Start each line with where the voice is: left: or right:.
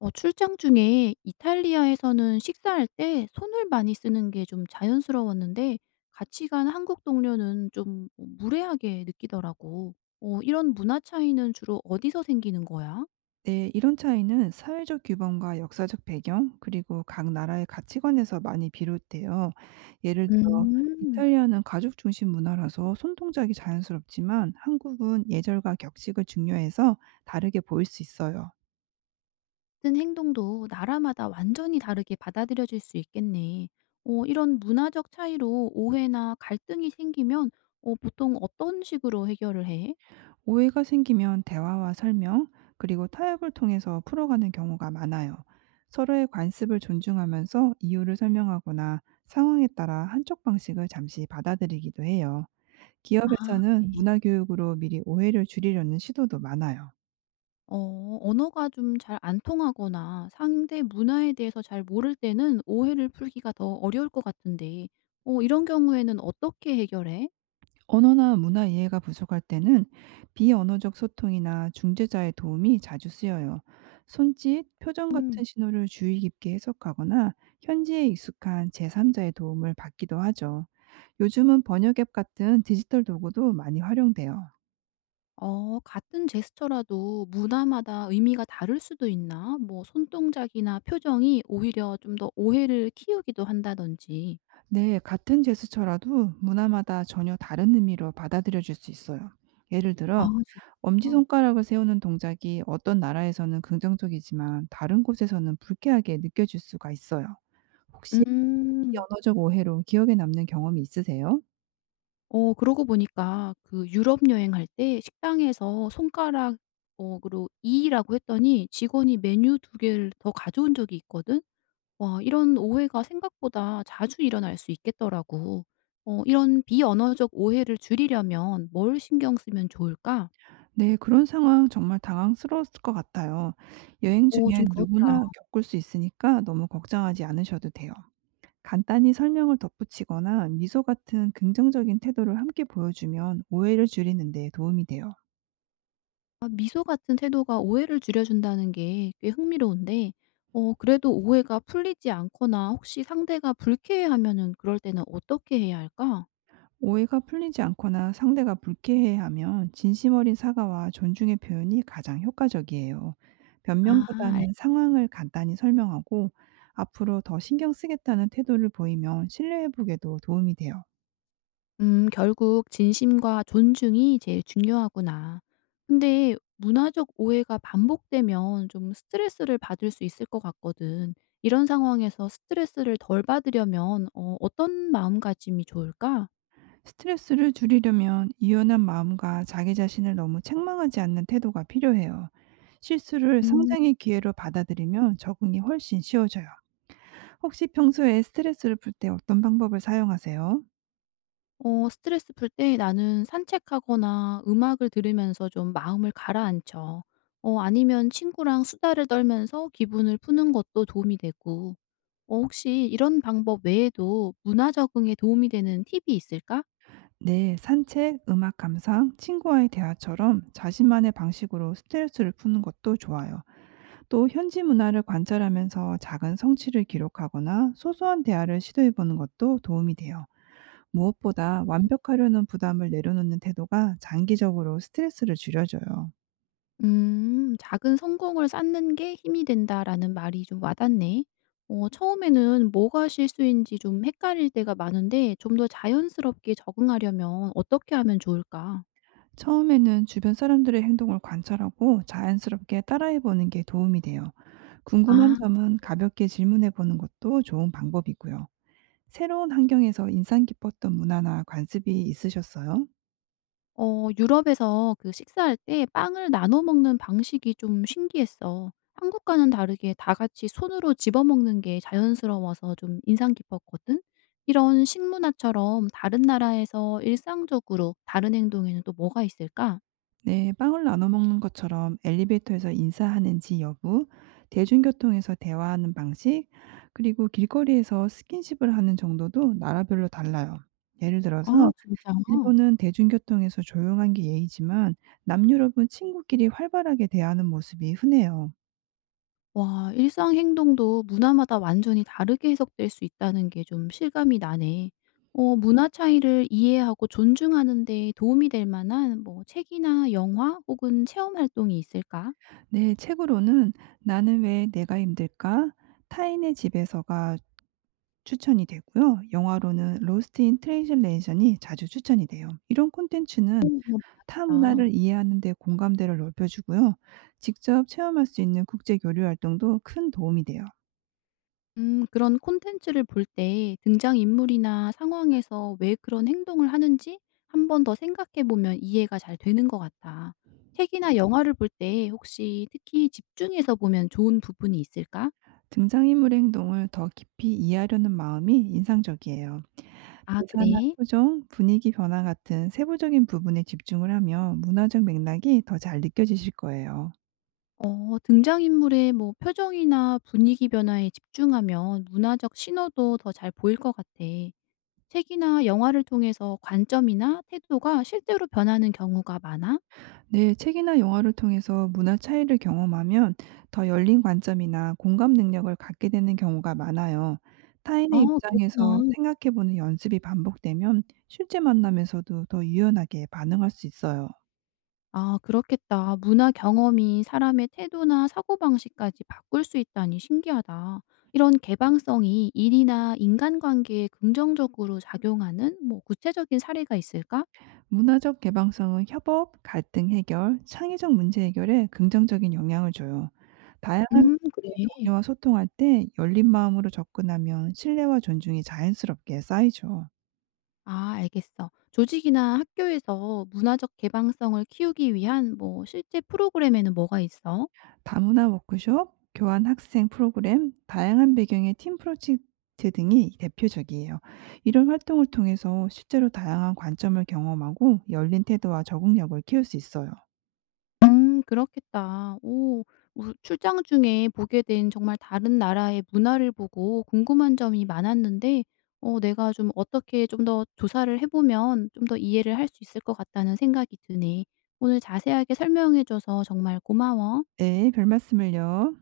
left: 출장 중에 이탈리아에서는 식사할 때 손을 많이 쓰는 게 좀 자연스러웠는데 같이 간 한국 동료는 좀 무례하게 느끼더라고. 이런 문화 차이는 주로 어디서 생기는 거야?
right: 네, 이런 차이는 사회적 규범과 역사적 배경, 그리고 각 나라의 가치관에서 많이 비롯돼요. 예를 들어,
left: 음.
right: 이탈리아는 가족 중심 문화라서 손 동작이 자연스럽지만 한국은 예절과 격식을 중요해서 다르게 보일 수 있어요.
left: 같은 행동도 나라마다 완전히 다르게 받아들여질 수 있겠네. 이런 문화적 차이로 오해나 갈등이 생기면 보통 어떤 식으로 해결을 해?
right: 오해가 생기면 대화와 설명, 그리고 타협을 통해서 풀어가는 경우가 많아요. 서로의 관습을 존중하면서 이유를 설명하거나 상황에 따라 한쪽 방식을 잠시 받아들이기도 해요.
left: 아
right: 기업에서는
left: 그래.
right: 문화 교육으로 미리 오해를 줄이려는 시도도 많아요.
left: 언어가 좀 잘 안 통하거나 상대 문화에 대해서 잘 모를 때는 오해를 풀기가 더 어려울 것 같은데 이런 경우에는 어떻게 해결해?
right: 언어나 문화 이해가 부족할 때는 비언어적 소통이나 중재자의 도움이 자주 쓰여요. 손짓, 표정 같은
left: 음.
right: 신호를 주의 깊게 해석하거나 현지에 익숙한 제3자의 도움을 받기도 하죠. 요즘은 번역 앱 같은 디지털 도구도 많이 활용돼요.
left: 같은 제스처라도 문화마다 의미가 다를 수도 있나? 뭐 손동작이나 표정이 오히려 좀 더 오해를 키우기도 한다든지.
right: 네, 같은 제스처라도 문화마다 전혀 다른 의미로 받아들여질 수 있어요. 예를
left: 아
right: 들어
left: 진짜?
right: 엄지손가락을 세우는 동작이 어떤 나라에서는 긍정적이지만 다른 곳에서는 불쾌하게 느껴질 수가 있어요. 혹시
left: 음.
right: 비언어적 오해로 기억에 남는 경험이 있으세요?
left: 그러고 보니까 그 유럽 여행할 때 식당에서 손가락 어 으로 이 라고 했더니 직원이 메뉴 두 개를 더 가져온 적이 있거든. 와 이런 오해가 생각보다 자주 일어날 수 있겠더라고. 이런 비언어적 오해를 줄이려면 뭘 신경 쓰면 좋을까?
right: 네, 그런 상황 정말 당황스러웠을 것 같아요. 여행 중에
left: 좀 그렇더라.
right: 누구나 겪을 수 있으니까 너무 걱정하지 않으셔도 돼요. 간단히 설명을 덧붙이거나 미소 같은 긍정적인 태도를 함께 보여주면 오해를 줄이는 데 도움이 돼요.
left: 아 미소 같은 태도가 오해를 줄여준다는 게 꽤 흥미로운데 그래도 오해가 풀리지 않거나 혹시 상대가 불쾌해하면은 그럴 때는 어떻게 해야 할까?
right: 오해가 풀리지 않거나 상대가 불쾌해하면 진심 어린 사과와 존중의 표현이 가장 효과적이에요.
left: 아
right: 변명보다는
left: 알겠어.
right: 상황을 간단히 설명하고 앞으로 더 신경 쓰겠다는 태도를 보이면 신뢰 회복에도 도움이 돼요.
left: '결국 진심과 존중이 제일 중요하구나.' 근데 문화적 오해가 반복되면 좀 스트레스를 받을 수 있을 것 같거든. 이런 상황에서 스트레스를 덜 받으려면 어떤 마음가짐이 좋을까?
right: 스트레스를 줄이려면 유연한 마음과 자기 자신을 너무 책망하지 않는 태도가 필요해요. 실수를
left: 음.
right: 성장의 기회로 받아들이면 적응이 훨씬 쉬워져요. 혹시 평소에 스트레스를 풀 때 어떤 방법을 사용하세요?
left: 스트레스 풀 때 나는 산책하거나 음악을 들으면서 좀 마음을 가라앉혀. 아니면 친구랑 수다를 떨면서 기분을 푸는 것도 도움이 되고. 혹시 이런 방법 외에도 문화 적응에 도움이 되는 팁이 있을까?
right: 네, 산책, 음악 감상, 친구와의 대화처럼 자신만의 방식으로 스트레스를 푸는 것도 좋아요. 또 현지 문화를 관찰하면서 작은 성취를 기록하거나 소소한 대화를 시도해 보는 것도 도움이 돼요. 무엇보다 완벽하려는 부담을 내려놓는 태도가 장기적으로 스트레스를 줄여줘요.
left: "작은 성공을 쌓는 게 힘이 된다."라는 말이 좀 와닿네. 처음에는 뭐가 실수인지 좀 헷갈릴 때가 많은데 좀 더 자연스럽게 적응하려면 어떻게 하면 좋을까?
right: 처음에는 주변 사람들의 행동을 관찰하고 자연스럽게 따라해 보는 게 도움이 돼요. 궁금한
left: 아.
right: 점은 가볍게 질문해 보는 것도 좋은 방법이고요. 새로운 환경에서 인상 깊었던 문화나 관습이 있으셨어요?
left: 유럽에서 그 식사할 때 빵을 나눠 먹는 방식이 좀 신기했어. 한국과는 다르게 다 같이 손으로 집어 먹는 게 자연스러워서 좀 인상 깊었거든. 이런 식문화처럼 다른 나라에서 일상적으로 다른 행동에는 또 뭐가 있을까?
right: 네, 빵을 나눠 먹는 것처럼 엘리베이터에서 인사하는지 여부, 대중교통에서 대화하는 방식, 그리고 길거리에서 스킨십을 하는 정도도 나라별로 달라요. 예를
left: 아,
right: 들어서
left: 진짜?
right: 일본은 대중교통에서 조용한 게 예의지만 남유럽은 친구끼리 활발하게 대하는 모습이 흔해요.
left: 와 일상 행동도 문화마다 완전히 다르게 해석될 수 있다는 게 좀 실감이 나네. 문화 차이를 이해하고 존중하는 데 도움이 될 만한 뭐 책이나 영화 혹은 체험 활동이 있을까?
right: 네, 책으로는 나는 왜 내가 힘들까? 타인의 집에서가 추천이 되고요. 영화로는 로스트 인 트랜실레이션이 자주 추천이 돼요. 이런 콘텐츠는
left: 음, 이거
right: 타
left: 봐야겠다.
right: 문화를 이해하는 데 공감대를 넓혀 주고요. 직접 체험할 수 있는 국제 교류 활동도 큰 도움이 돼요.
left: 그런 콘텐츠를 볼 때 등장인물이나 상황에서 왜 그런 행동을 하는지 한 번 더 생각해 보면 이해가 잘 되는 것 같아. 책이나 영화를 볼 때 혹시 특히 집중해서 보면 좋은 부분이 있을까?
right: 등장인물의 행동을 더 깊이 이해하려는 마음이 인상적이에요.
left: 아
right: 대사나
left: 그래?
right: 표정, 분위기 변화 같은 세부적인 부분에 집중을 하면 문화적 맥락이 더 잘 느껴지실 거예요.
left: 등장인물의 뭐 표정이나 분위기 변화에 집중하면 문화적 신호도 더 잘 보일 것 같아. 책이나 영화를 통해서 관점이나 태도가 실제로 변하는 경우가 많아?
right: 네, 책이나 영화를 통해서 문화 차이를 경험하면 더 열린 관점이나 공감 능력을 갖게 되는 경우가 많아요. 타인의
left: 아,
right: 입장에서
left: 그렇구나.
right: 생각해보는 연습이 반복되면 실제 만남에서도 더 유연하게 반응할 수 있어요.
left: 아, 그렇겠다. 문화 경험이 사람의 태도나 사고방식까지 바꿀 수 있다니 신기하다. 이런 개방성이 일이나 인간관계에 긍정적으로 작용하는 뭐 구체적인 사례가 있을까?
right: 문화적 개방성은 협업, 갈등 해결, 창의적 문제 해결에 긍정적인 영향을 줘요. 다양한 분야의
left: 그래.
right: 동료와 소통할 때 열린 마음으로 접근하면 신뢰와 존중이 자연스럽게 쌓이죠.
left: 아 알겠어. 조직이나 학교에서 문화적 개방성을 키우기 위한 뭐 실제 프로그램에는 뭐가 있어?
right: 다문화 워크숍, 교환 학생 프로그램, 다양한 배경의 팀 프로젝트 등이 대표적이에요. 이런 활동을 통해서 실제로 다양한 관점을 경험하고 열린 태도와 적응력을 키울 수 있어요.
left: 그렇겠다. 오 우 출장 중에 보게 된 정말 다른 나라의 문화를 보고 궁금한 점이 많았는데 내가 좀 어떻게 좀 더 조사를 해 보면 좀 더 이해를 할 수 있을 것 같다는 생각이 드네. 오늘 자세하게 설명해 줘서 정말 고마워.
right: 네, 별 말씀을요.